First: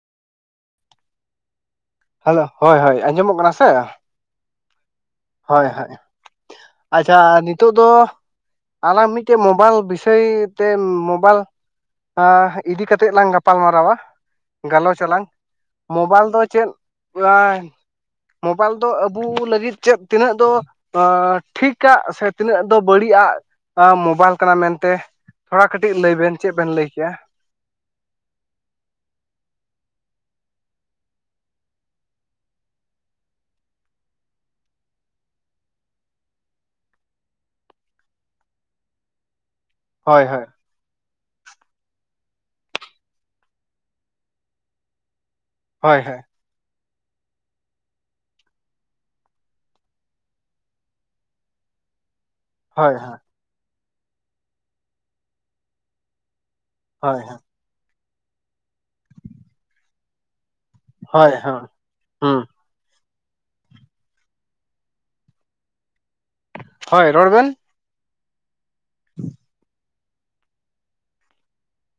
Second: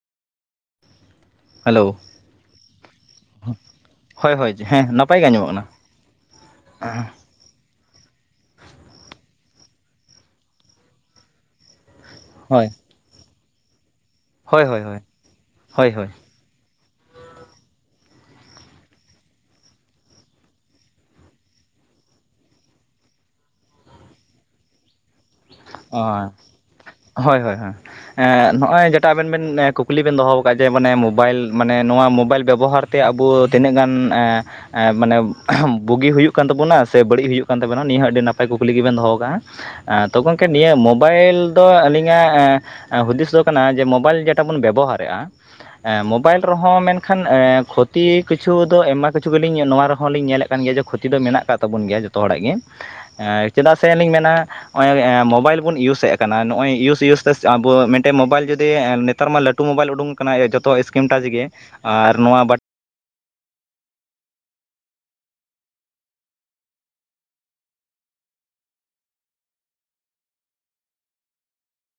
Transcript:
Hello hello ᱦᱳᱭ ᱦᱳᱭ ᱟᱸᱡᱚᱢᱚᱜ ᱠᱟᱱᱟ ᱥᱮ? ᱦᱳᱭ ᱦᱳᱭ ᱦᱮᱸ ᱱᱟᱯ ᱦᱳᱭ ᱦᱳᱭ ᱟᱪᱪᱷᱟ ᱱᱤᱛ ᱱᱤᱛᱚᱜ ᱫᱚ ᱟᱞᱟᱝ ᱢᱤᱫᱴᱮᱡ ᱢᱳᱵᱟᱭᱤᱞ ᱵᱤᱥᱚᱭ ᱛᱮ ᱢᱳᱵᱟᱭᱤᱞ ᱦᱳᱭ ᱤᱫᱤ ᱠᱟᱛᱮᱫ ᱞᱟᱝ ᱜᱟᱯᱟᱞ ᱢᱟᱨᱟᱣᱟ ᱦᱳᱭ ᱦᱳᱭ ᱦᱳᱭ ᱜᱟᱞᱚᱪᱟᱞᱟᱝ ᱦᱳᱭ ᱦᱳᱭ ᱢᱳᱵᱟᱭᱤᱞ ᱫᱚ ᱪᱮᱫ ᱢᱳᱵᱟᱭᱤᱞ ᱫᱚ ᱟᱵᱩ ᱞᱟᱹᱜᱤᱫ ᱪᱮᱫ ᱛᱤᱱᱟᱹᱜ ᱫᱚ ᱴᱷᱤᱠᱟᱜ-ᱟ ᱥᱮ ᱛᱤᱱᱟᱹᱜ ᱫᱚ ᱵᱟᱹᱲᱤᱡ ᱟᱜ ᱢᱳᱵᱟᱭᱤᱞ ᱠᱟᱱᱟ ᱢᱮᱱᱛᱮ ᱛᱷᱚᱲᱟ ᱠᱟᱹᱴᱤᱡ ᱞᱟᱹᱭ ᱵᱮᱱ ᱪᱮᱫ ᱵᱮᱱ ᱞᱟᱹᱭ ᱠᱮᱭᱟ? ᱦᱳᱭ ᱦᱳᱭ ᱦᱳᱭ ᱦᱮ ᱱᱚᱜᱼᱚᱭ ᱡᱮᱴᱟ ᱟᱵᱮᱱ ᱵᱮᱱ ᱠᱩᱠᱞᱤ ᱵᱮᱱ ᱫᱚᱦᱚ ᱟᱠᱟᱫ ᱡᱮ ᱢᱟᱱᱮ ᱢᱳᱵᱟᱭᱤᱞ ᱢᱟᱱᱮ ᱱᱚᱣᱟ ᱢᱳᱵᱟᱭᱤᱞ ᱵᱮᱵᱚᱦᱟᱨ ᱛᱮ ᱟᱵᱚ ᱛᱤᱱᱟᱹᱜ ᱜᱟᱱ ᱮ ᱢᱟᱱᱮ ᱵᱩᱜᱤ ᱦᱩᱭᱩᱜ ᱠᱟᱱ ᱛᱟᱵᱚᱱᱟ ᱥᱮ ᱵᱟᱹᱲᱤᱡ ᱦᱩᱭᱩᱜ ᱠᱟᱱ ᱛᱟᱵᱚᱴᱤᱱᱟ ᱱᱤᱭᱟᱹ ᱦᱚᱸ ᱟᱹᱰᱤ ᱱᱟᱯᱟᱭ ᱠᱩᱠᱞᱤ ᱜᱮᱵᱮᱱ ᱫᱚᱦᱚ ᱠᱟᱜᱼᱟ᱾ [inaudible] ᱛᱚ ᱜᱚᱝᱠᱮ ᱱᱤᱭᱟᱹ ᱢᱳ ᱵᱟᱭᱤᱞ ᱫᱚ ᱟᱹᱞᱤᱧᱟᱜ ᱦᱩᱫᱤᱥ ᱫᱚ ᱠᱟᱱᱟ ᱡᱮ ᱢᱳᱚᱵᱟᱭᱤᱞ ᱡᱮᱴᱟ ᱵᱚᱱ ᱵᱮᱵᱚᱦᱟᱨᱮᱫᱼᱟ ᱦᱳᱭ ᱮ ᱦᱳᱭ ᱢᱳᱵᱟᱭᱤᱞ ᱨᱮᱦᱚᱸ ᱢᱮᱱᱠᱷᱟᱱ ᱠᱷᱚᱛᱤ ᱠᱤᱪᱷᱩ ᱫᱚ ᱟᱭᱢᱟ ᱠᱤᱪᱷᱩ ᱜᱮᱞᱤᱧ ᱱᱚᱣᱟ ᱨᱮᱦᱚᱸ ᱞᱤᱧ ᱧᱮᱞᱮᱫ ᱠᱟᱱ ᱜᱮᱭᱟ ᱡᱮ ᱠᱷᱚᱛᱤ ᱫᱚ ᱢᱮᱱᱟᱜ ᱟᱠᱟᱫ ᱠᱚ ᱛᱟᱵᱚᱱ ᱜᱮᱭᱟ ᱡᱚᱛᱚ ᱦᱚᱲᱟᱜ ᱜᱮ᱾ ᱦᱳᱭ ᱦᱳᱭ ᱪᱮᱫᱟᱜ ᱥᱮᱞᱤᱧ ᱢᱮᱱᱟ ᱦᱚᱜᱼᱚᱭ ᱢᱳᱵᱟᱭᱤᱞ ᱵᱚᱱ ᱤᱭᱩᱥᱮᱫ ᱠᱟᱱᱟ ᱱᱚᱜᱼᱚᱭ ᱤᱭᱩᱥ ᱦᱳᱭ ᱦᱳᱭ ᱦᱳᱭ ᱤᱭᱩᱥᱛᱮ ᱟᱵᱚ ᱢᱤᱫ ᱴᱮᱱ ᱢᱳᱵᱟᱭᱤᱞ ᱡᱩᱫᱤ ᱱᱮᱛᱟᱨ ᱢᱟ ᱞᱟᱹᱴᱩ ᱢᱳᱵᱟᱭᱤᱞ ᱩᱰᱩᱝ ᱟᱠᱟᱱᱟ ᱡᱚᱛᱚ ᱤᱥᱠᱤᱢ ᱴᱟᱡᱽ ᱦᱳᱭ ᱜᱮ ᱦᱳᱭ ᱟᱨ ᱦᱳᱭ ᱱᱚᱣᱟ ᱦᱳᱭ ᱨᱚᱲ ᱵᱮᱱ [inaudible]